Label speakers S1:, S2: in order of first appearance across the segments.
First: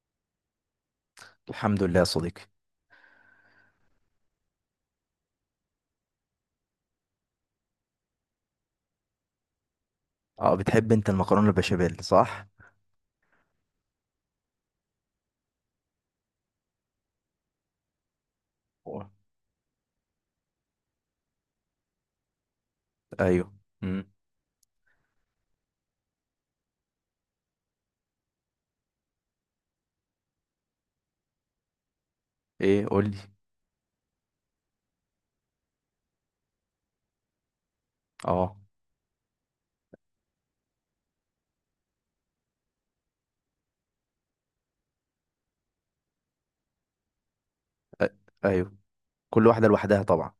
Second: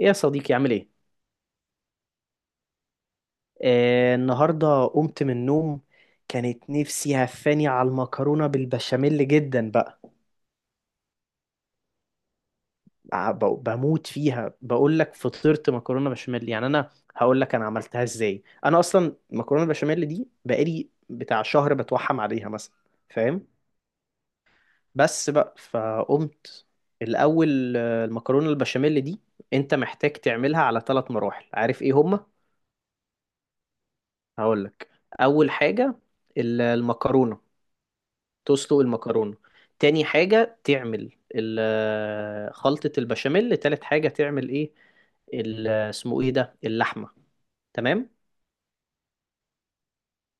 S1: ايه يا صديقي، عامل ايه؟
S2: الحمد لله يا صديقي.
S1: النهارده قمت من النوم. كانت نفسي هفاني على المكرونه بالبشاميل جدا بقى.
S2: اه بتحب انت المكرونه البشاميل صح؟
S1: بموت فيها. بقول لك فطرت مكرونه بشاميل يعني انا. هقول لك انا عملتها ازاي. انا
S2: هو.
S1: اصلا المكرونه بشاميل دي بقالي بتاع شهر بتوحم عليها مثلا، فاهم؟
S2: ايوه. امم
S1: بس بقى فقمت. الاول، المكرونه البشاميل دي انت محتاج تعملها على ثلاث مراحل. عارف ايه هما؟
S2: ايه قول لي.
S1: هقول لك. اول حاجه، المكرونه،
S2: اه.
S1: تسلق المكرونة. تاني حاجة تعمل خلطة البشاميل. تالت حاجة تعمل ايه؟ اسمه ايه ده، اللحمة.
S2: أ-
S1: تمام؟
S2: ايوه كل واحده لوحدها طبعا،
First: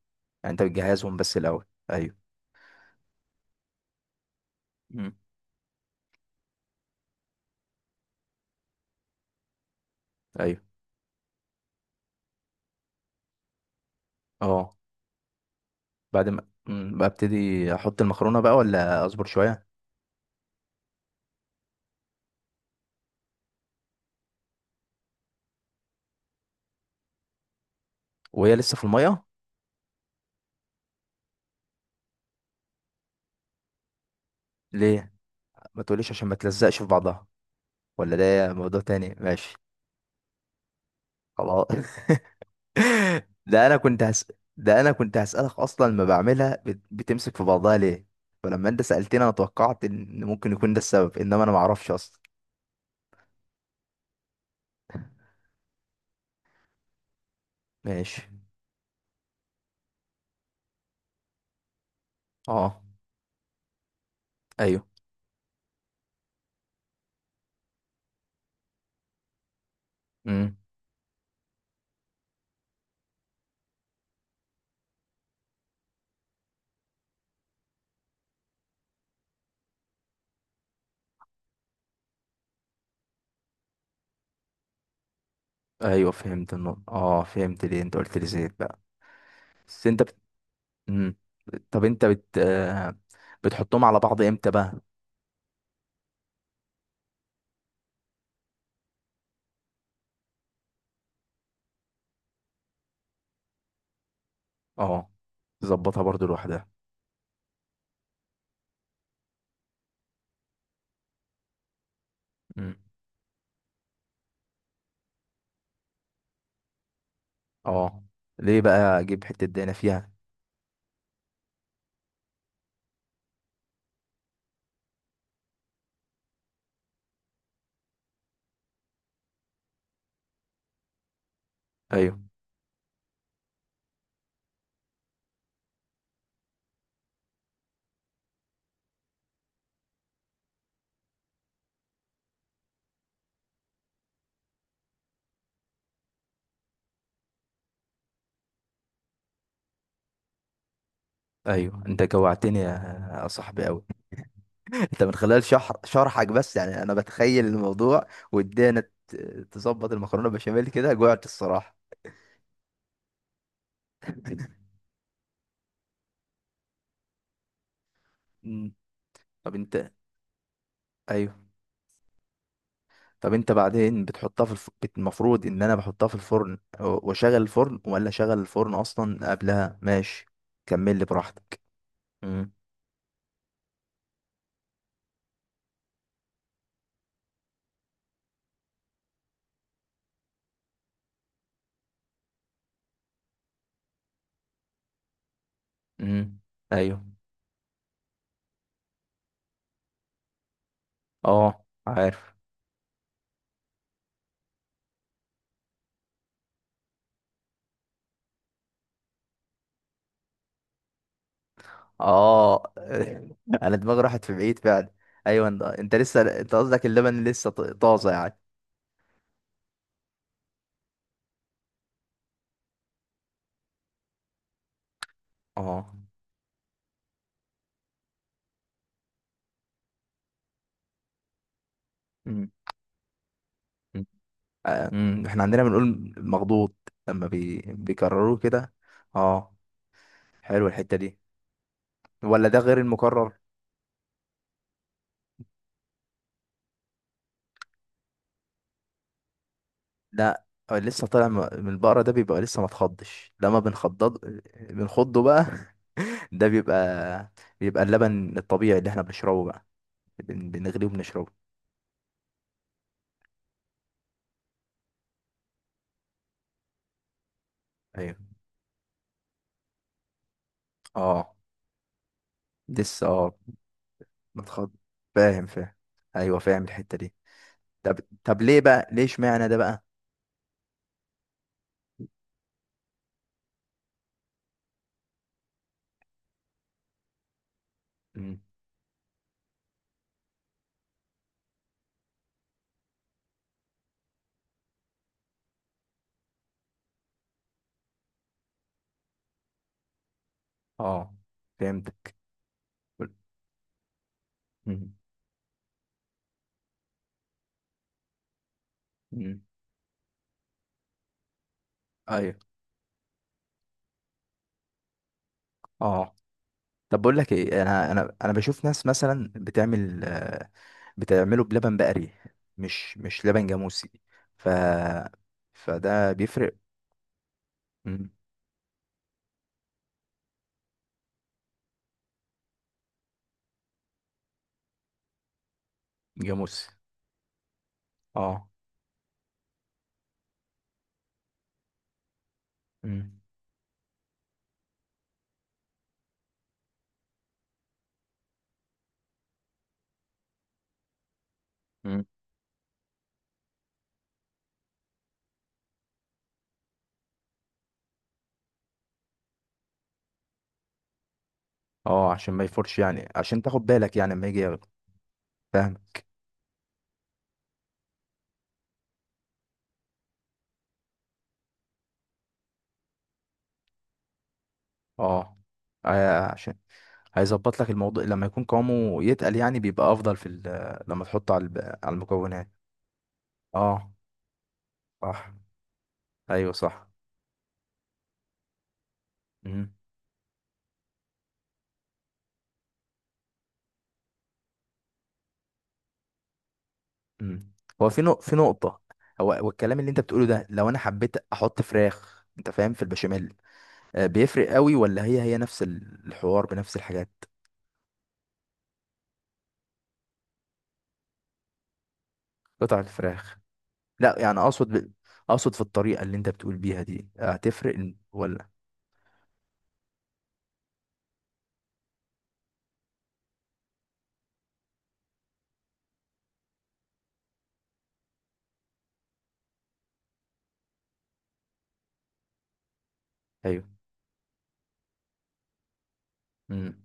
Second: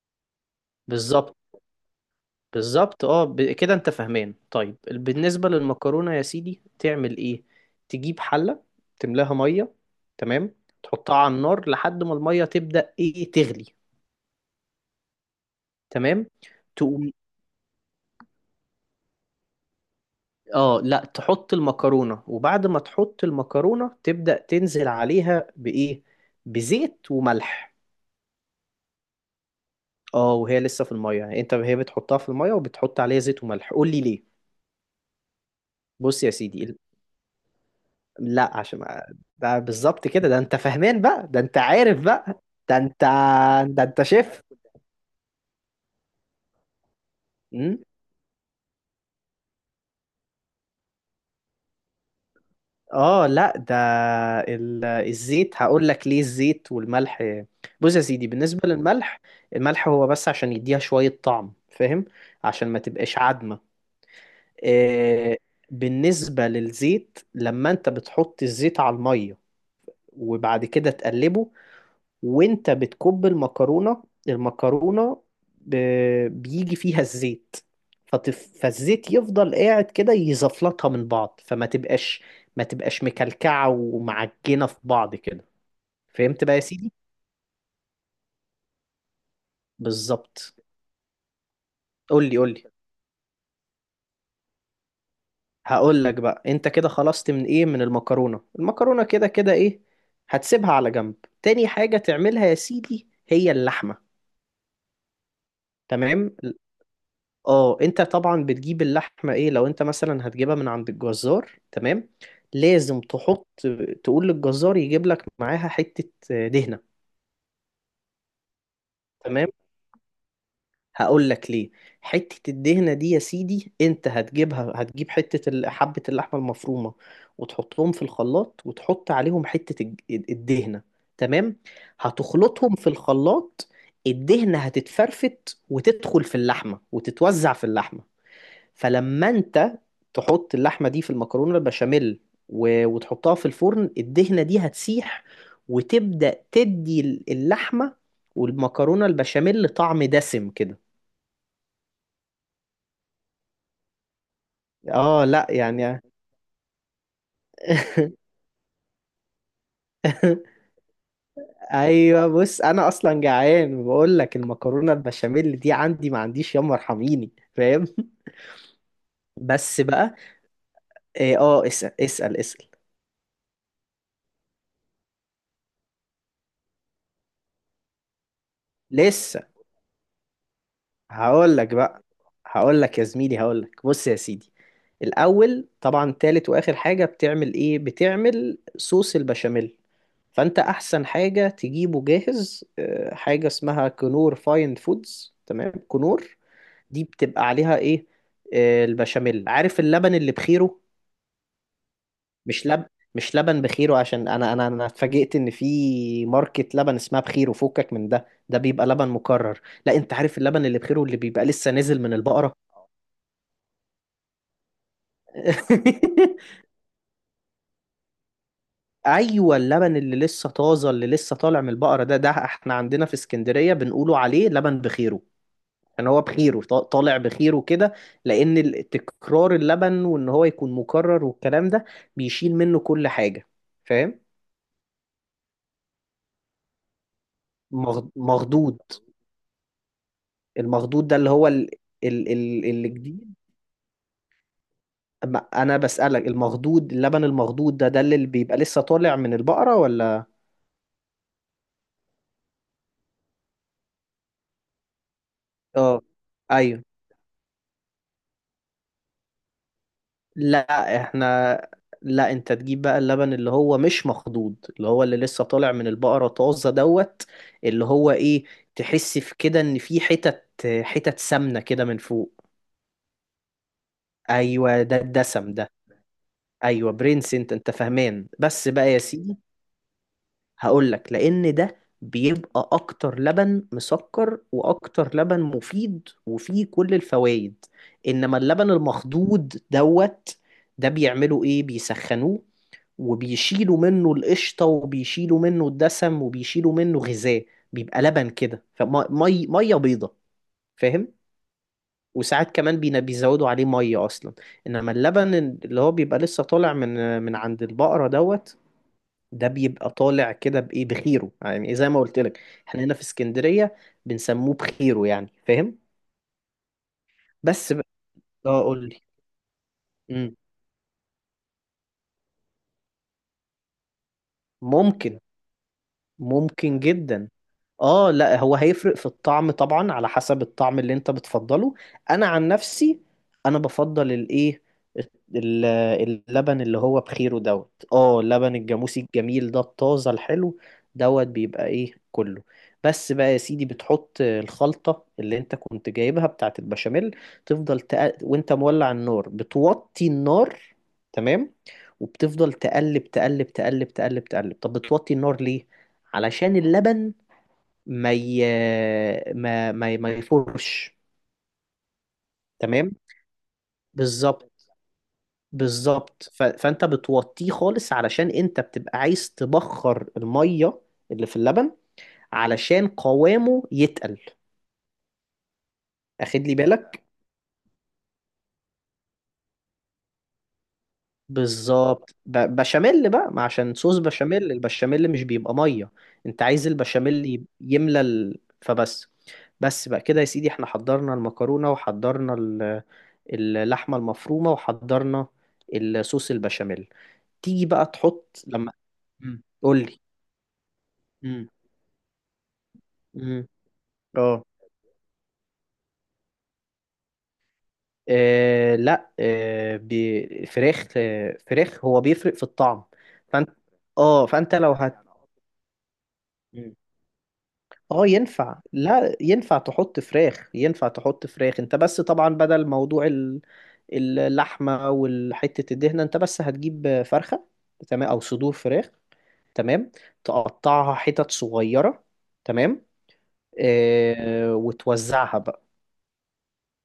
S2: يعني انت بتجهزهم بس
S1: بالظبط.
S2: الاول. ايوه.
S1: بالظبط، كده انت فاهمان. طيب
S2: امم
S1: بالنسبة للمكرونة يا سيدي تعمل ايه؟ تجيب حلة، تملاها مية، تمام؟
S2: ايوه.
S1: تحطها على النار لحد ما المية تبدأ ايه، تغلي.
S2: اه.
S1: تمام.
S2: بعد ما
S1: تقوم
S2: ببتدي احط المكرونه بقى ولا اصبر شويه؟
S1: اه لا، تحط المكرونة. وبعد ما تحط المكرونة تبدأ تنزل عليها بإيه؟ بزيت وملح.
S2: وهي لسه في الميه؟
S1: اه، وهي لسه في المية. يعني انت هي بتحطها في المية وبتحط عليها زيت وملح، قول لي ليه.
S2: ليه؟ ما تقوليش
S1: بص
S2: عشان
S1: يا
S2: ما
S1: سيدي،
S2: تلزقش في بعضها؟ ولا ده
S1: لا،
S2: موضوع
S1: عشان
S2: تاني؟ ماشي.
S1: ده بالظبط كده. ده انت فاهمان بقى. ده انت
S2: خلاص
S1: عارف بقى. ده انت
S2: ده انا
S1: ده
S2: كنت
S1: انت
S2: هس...
S1: شيف.
S2: ده انا كنت هسألك اصلا، ما بعملها بتمسك في بعضها ليه؟ فلما انت سألتني انا توقعت ان ممكن يكون ده السبب، انما انا ما اعرفش اصلا.
S1: اه لا، ده الزيت، هقول لك ليه الزيت والملح. بص يا
S2: ماشي.
S1: سيدي، بالنسبة للملح، الملح هو بس عشان يديها شوية طعم، فاهم؟ عشان ما
S2: اه.
S1: تبقاش عدمة.
S2: ايوه.
S1: آه، بالنسبة للزيت، لما انت بتحط الزيت على المية
S2: امم
S1: وبعد كده تقلبه، وانت بتكب المكرونة المكرونة بيجي فيها الزيت. فالزيت يفضل قاعد كده يزفلطها من بعض، فما تبقاش، ما تبقاش مكلكعة ومعجنة في بعض كده.
S2: ايوه
S1: فهمت
S2: فهمت
S1: بقى يا
S2: النقطة،
S1: سيدي؟
S2: اه فهمت ليه انت قلت لي زيت بقى. بس انت بت...
S1: بالظبط.
S2: مم. طب انت
S1: قول لي
S2: بت
S1: قول لي.
S2: بتحطهم على بعض امتى بقى؟
S1: هقول لك بقى. انت كده خلصت من ايه؟ من المكرونة المكرونة، كده كده. ايه؟ هتسيبها على جنب. تاني حاجة تعملها يا سيدي هي اللحمة.
S2: اه تظبطها برضو
S1: تمام.
S2: لوحدها؟
S1: اه، انت طبعا بتجيب اللحمه، ايه، لو انت مثلا هتجيبها من عند الجزار. تمام،
S2: مم.
S1: لازم تحط، تقول للجزار يجيب لك معاها حته دهنه.
S2: اه ليه بقى اجيب حتة
S1: تمام؟
S2: دهنة فيها؟
S1: هقول لك ليه. حته الدهنه دي يا سيدي انت هتجيبها، هتجيب حته حبه اللحمه المفرومه، وتحطهم في الخلاط، وتحط عليهم حته الدهنه. تمام.
S2: ايوه.
S1: هتخلطهم في الخلاط. الدهنه هتتفرفت وتدخل في اللحمه وتتوزع في اللحمه. فلما انت تحط اللحمه دي في المكرونه البشاميل وتحطها في الفرن، الدهنه دي هتسيح، وتبدا تدي اللحمه والمكرونه البشاميل طعم دسم كده.
S2: ايوه انت جوعتني يا يا صاحبي قوي. انت من
S1: اه
S2: خلال
S1: لا يعني.
S2: شرحك بس يعني انا بتخيل الموضوع ودانا ت- تظبط المكرونه بشاميل كده، جوعت الصراحه.
S1: ايوه، بص انا اصلا جعان، وبقول لك المكرونه البشاميل دي عندي ما عنديش، يما ارحميني. فاهم؟
S2: مم. طب
S1: بس
S2: انت.
S1: بقى.
S2: ايوه.
S1: اسال اسال اسال.
S2: طب انت بعدين بتحطها في المفروض ان انا بحطها في الفرن واشغل الفرن، ولا اشغل الفرن اصلا
S1: لسه.
S2: قبلها؟ ماشي كمل لي
S1: هقول
S2: براحتك.
S1: لك بقى.
S2: امم
S1: هقول لك يا زميلي، هقول لك، بص يا سيدي، الاول طبعا تالت واخر حاجه بتعمل ايه، بتعمل صوص البشاميل. فانت احسن حاجه تجيبه جاهز، حاجه اسمها كنور فاين فودز، تمام؟ كنور
S2: امم ايوه.
S1: دي بتبقى عليها ايه؟ البشاميل. عارف اللبن اللي بخيره؟
S2: اه عارف.
S1: مش لب مش لبن بخيره، عشان انا، اتفاجئت ان في ماركة لبن اسمها بخيره، فكك من ده. ده بيبقى لبن مكرر. لا، انت عارف اللبن اللي بخيره، اللي بيبقى لسه نازل من البقرة.
S2: اه انا دماغي راحت في بعيد فعلا. ايوه انت لسه، انت قصدك اللبن لسه طازه يعني؟
S1: ايوه، اللبن اللي لسه طازه، اللي لسه طالع من البقره. ده، احنا عندنا في اسكندريه بنقولوا عليه لبن بخيره.
S2: اه.
S1: كان هو بخيره، طالع بخيره كده. لان تكرار اللبن، وان هو يكون مكرر والكلام ده،
S2: مم.
S1: بيشيل منه كل حاجه، فاهم؟
S2: احنا عندنا بنقول مخضوض لما بيكرروه كده.
S1: مخدود.
S2: اه. حلو الحتة
S1: المخدود ده
S2: دي.
S1: اللي هو ال ال
S2: ولا ده
S1: ال
S2: غير المكرر؟
S1: الجديد. أما انا بسألك، المخدود، اللبن المخدود ده، اللي بيبقى لسه طالع من البقره، ولا؟
S2: لا هو لسه طالع من البقرة، ده بيبقى لسه ما تخضش لما بنخضض بنخضه بقى
S1: اه.
S2: ده
S1: ايوه.
S2: بيبقى، بيبقى اللبن الطبيعي اللي احنا بنشربه بقى، بنغليه
S1: لا،
S2: وبنشربه.
S1: احنا، لا، انت تجيب بقى اللبن اللي هو مش مخضوض، اللي هو اللي لسه طالع من البقرة طازة دوت. اللي هو
S2: ايوه.
S1: ايه، تحس في كده ان في حتت، حتت
S2: اه.
S1: سمنة كده من فوق.
S2: لسه اه. ما تخض.
S1: ايوه، ده
S2: فاهم
S1: الدسم ده.
S2: فاهم. ايوه فاهم
S1: ايوه
S2: الحتة دي.
S1: برنس، انت
S2: طب
S1: فاهمان.
S2: طب ليه
S1: بس
S2: بقى؟
S1: بقى يا
S2: ليه
S1: سيدي،
S2: اشمعنى ده بقى؟
S1: هقولك، لان ده بيبقى اكتر لبن مسكر، واكتر لبن مفيد، وفيه كل الفوائد. انما
S2: مم.
S1: اللبن المخضوض دوت، ده بيعملوا ايه، بيسخنوه، وبيشيلوا منه القشطة، وبيشيلوا منه الدسم، وبيشيلوا منه غذاء. بيبقى لبن كده، فمية مية بيضة، فاهم؟
S2: اه فهمتك.
S1: وساعات كمان بيزودوا عليه مية أصلا.
S2: مم.
S1: إنما اللبن اللي هو بيبقى لسه طالع من عند البقرة دوت،
S2: مم.
S1: ده بيبقى طالع كده بإيه، بخيره، يعني زي ما قلت
S2: ايوه.
S1: لك. احنا هنا في اسكندرية بنسموه بخيره، يعني، فاهم؟
S2: اه. طب بقول لك ايه،
S1: بس بقى.
S2: انا انا انا
S1: اه،
S2: بشوف ناس
S1: قول لي.
S2: مثلا بتعمل
S1: مم.
S2: بتعمله بلبن بقري، مش مش لبن جاموسي، ف
S1: ممكن.
S2: فده بيفرق.
S1: ممكن جدا.
S2: مم.
S1: اه لا، هو هيفرق في الطعم طبعا، على حسب الطعم اللي انت بتفضله. انا عن نفسي، انا بفضل الايه، ال- اللبن
S2: جاموسي
S1: اللي هو بخيره دوت. اه،
S2: اه.
S1: لبن الجاموسي الجميل ده، الطازة الحلو دوت، بيبقى ايه كله. بس
S2: مم.
S1: بقى يا سيدي، بتحط الخلطة اللي انت كنت جايبها بتاعت البشاميل. تفضل وانت مولع النار بتوطي النار. تمام.
S2: مم.
S1: وبتفضل تقلب تقلب تقلب تقلب تقلب. طب بتوطي النار ليه؟ علشان اللبن ما ي... ما يفرش.
S2: اه عشان ما يفرش
S1: تمام.
S2: يعني، عشان تاخد بالك يعني لما يجي
S1: بالظبط.
S2: ياخد. فاهم.
S1: بالظبط، فانت بتوطيه خالص، علشان انت بتبقى عايز تبخر الميه اللي في اللبن، علشان قوامه يتقل.
S2: اه
S1: اخد
S2: عشان
S1: لي بالك؟
S2: هيظبط لك الموضوع لما يكون قوامه يتقل، يعني بيبقى افضل في لما تحطه على على
S1: بالظبط.
S2: المكونات.
S1: بشاميل بقى، ما عشان
S2: اه
S1: صوص بشاميل، البشاميل مش
S2: صح.
S1: بيبقى ميه. انت
S2: ايوه
S1: عايز
S2: صح.
S1: البشاميل يملى فبس.
S2: مم.
S1: بس بقى كده يا سيدي، احنا حضرنا المكرونه، وحضرنا اللحمه المفرومه، وحضرنا الصوص البشاميل.
S2: مم.
S1: تيجي بقى
S2: هو في في
S1: تحط لما.
S2: نقطة، هو هو
S1: قول
S2: الكلام اللي
S1: لي.
S2: انت بتقوله ده، لو انا حبيت
S1: امم
S2: احط فراخ انت فاهم في البشاميل،
S1: امم اه
S2: بيفرق قوي ولا هي هي نفس الحوار بنفس الحاجات؟
S1: آه، لا آه، ب- فراخ، فراخ، هو بيفرق في
S2: قطع
S1: الطعم.
S2: الفراخ.
S1: فانت
S2: لا
S1: اه
S2: يعني
S1: فانت لو
S2: اقصد في الطريقة اللي انت بتقول بيها دي هتفرق
S1: اه.
S2: ولا؟
S1: ينفع. لا، ينفع تحط فراخ. ينفع تحط فراخ. انت بس طبعا بدل موضوع اللحمة والحتة الدهنة، انت بس هتجيب فرخة، تمام؟ او صدور فراخ. تمام. تقطعها حتت صغيرة. تمام.
S2: ايوه.
S1: وتوزعها بقى،
S2: امم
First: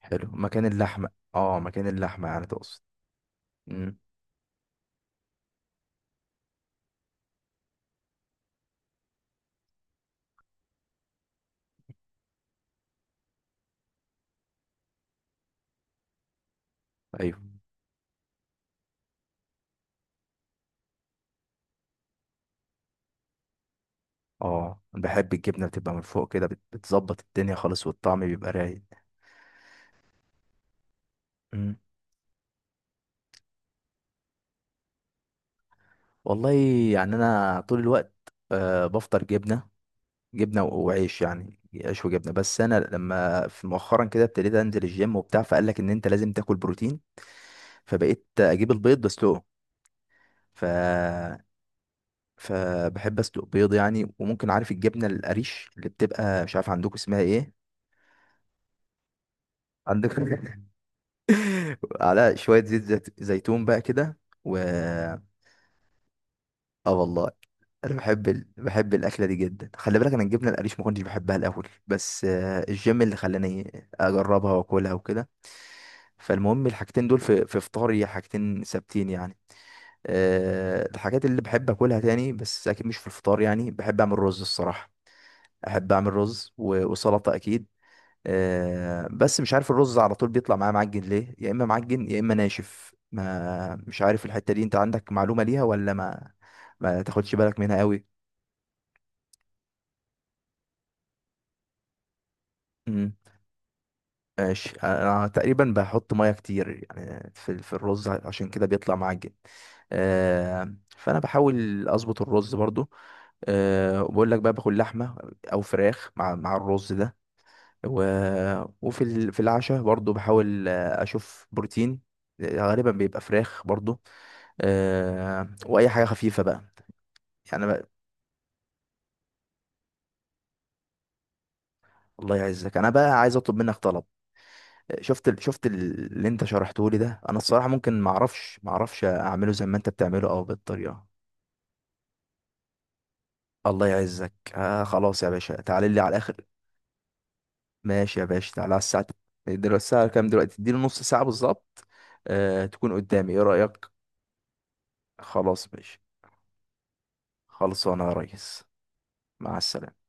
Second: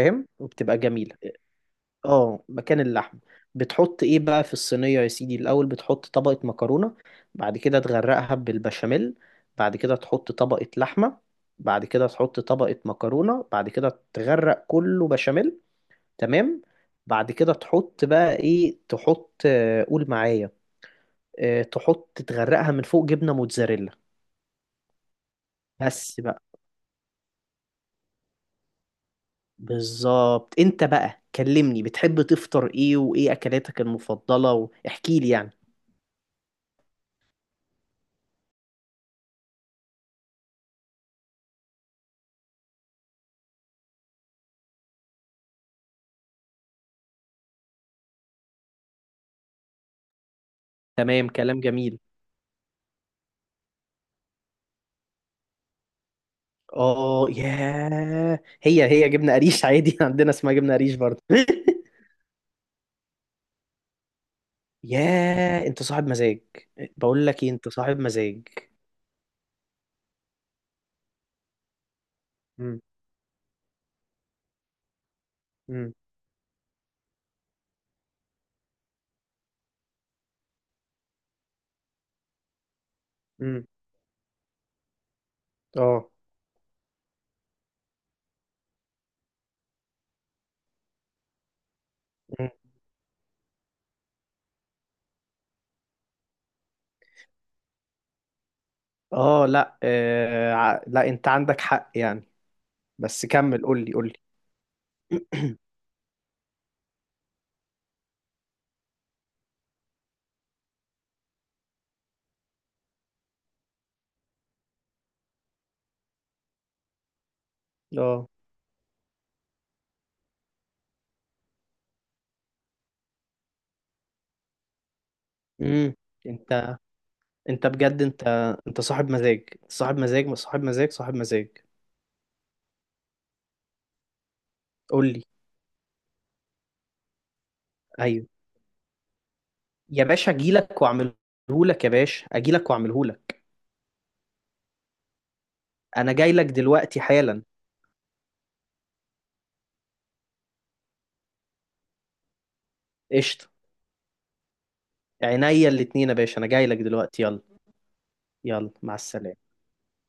S2: حلو مكان
S1: وبتبقى
S2: اللحمة.
S1: جميلة.
S2: اه مكان اللحمة
S1: اه،
S2: يعني
S1: مكان
S2: تقصد.
S1: اللحم.
S2: امم
S1: بتحط ايه بقى في الصينية يا سيدي؟ الأول بتحط طبقة مكرونة، بعد كده تغرقها بالبشاميل، بعد كده تحط طبقة لحمة، بعد كده تحط طبقة مكرونة، بعد كده تغرق كله بشاميل. تمام. بعد
S2: ايوه.
S1: كده تحط بقى ايه، تحط، قول معايا. آه، تحط تغرقها من فوق جبنة موتزاريلا.
S2: اه أنا بحب الجبنة بتبقى من
S1: بس
S2: فوق
S1: بقى.
S2: كده، بتظبط الدنيا خالص والطعم بيبقى رايق.
S1: بالظبط. انت بقى
S2: مم.
S1: كلمني، بتحب تفطر ايه، وايه اكلاتك المفضلة؟ واحكي لي يعني.
S2: والله يعني انا طول الوقت بفطر جبنة، جبنه وعيش يعني، عيش وجبنه. بس انا لما في مؤخرا كده ابتديت انزل الجيم وبتاع، فقال لك ان انت لازم تاكل بروتين، فبقيت اجيب البيض بسلقه. ف
S1: تمام، كلام جميل.
S2: فبحب اسلق بيض يعني. وممكن، عارف الجبنه القريش اللي بتبقى، مش عارف عندكم اسمها
S1: اه
S2: ايه؟
S1: ياه، هي هي جبنه قريش عادي.
S2: عندكم
S1: عندنا اسمها جبنه قريش برضه.
S2: على شويه زيتون بقى كده. و
S1: ياه، انت صاحب مزاج.
S2: اه
S1: بقول
S2: والله.
S1: لك ايه، انت
S2: انا
S1: صاحب
S2: بحب
S1: مزاج.
S2: بحب الاكله دي جدا. خلي بالك انا الجبنه القريش ما كنتش بحبها الاول، بس
S1: مم.
S2: الجيم اللي خلاني اجربها واكلها وكده.
S1: مم.
S2: فالمهم الحاجتين دول في في فطاري حاجتين ثابتين يعني. الحاجات اللي بحب اكلها تاني بس اكيد مش في الفطار،
S1: مم.
S2: يعني بحب اعمل رز الصراحه، احب
S1: اه.
S2: اعمل رز وسلطه اكيد. بس مش عارف الرز على طول بيطلع معايا معجن ليه، يا اما معجن يا اما
S1: مم.
S2: ناشف، ما مش عارف الحته دي، انت عندك معلومه ليها ولا ما ما تاخدش بالك منها قوي؟
S1: اه لا، لا، انت عندك حق، يعني. بس كمل، قول لي قول لي.
S2: ماشي انا تقريبا بحط ميه كتير يعني في في الرز، عشان كده بيطلع معجن. فانا بحاول اظبط الرز برضو. وبقول لك بقى باكل لحمه او فراخ مع مع الرز ده. و...
S1: اه.
S2: وفي في العشاء برضو بحاول اشوف بروتين، غالبا بيبقى فراخ برضو. واي
S1: امم
S2: حاجه خفيفه بقى.
S1: انت
S2: يعني
S1: انت
S2: أنا بقى،
S1: بجد، انت انت صاحب مزاج صاحب مزاج صاحب مزاج صاحب مزاج.
S2: الله يعزك، انا بقى عايز اطلب منك طلب.
S1: قول لي.
S2: شفت اللي انت شرحته لي ده، انا الصراحه ممكن ما
S1: ايوه
S2: اعرفش، ما اعرفش اعمله زي ما انت
S1: يا
S2: بتعمله
S1: باشا،
S2: او
S1: اجي لك
S2: بالطريقه.
S1: واعمله لك. يا باشا، اجي لك واعمله لك.
S2: الله يعزك آه خلاص يا باشا تعالى لي على
S1: انا جاي
S2: الاخر.
S1: لك دلوقتي حالا.
S2: ماشي يا باشا تعالى على الساعه، دلوقتي الساعه كام؟ دلوقتي اديني نص ساعه بالظبط، آه تكون قدامي، ايه
S1: قشطه.
S2: رايك؟ خلاص
S1: عينيا
S2: ماشي.
S1: الاتنين يا باشا، انا جاي لك دلوقتي. يلا.
S2: خلصانه يا ريس.
S1: يلا، مع السلامة.
S2: مع السلامه.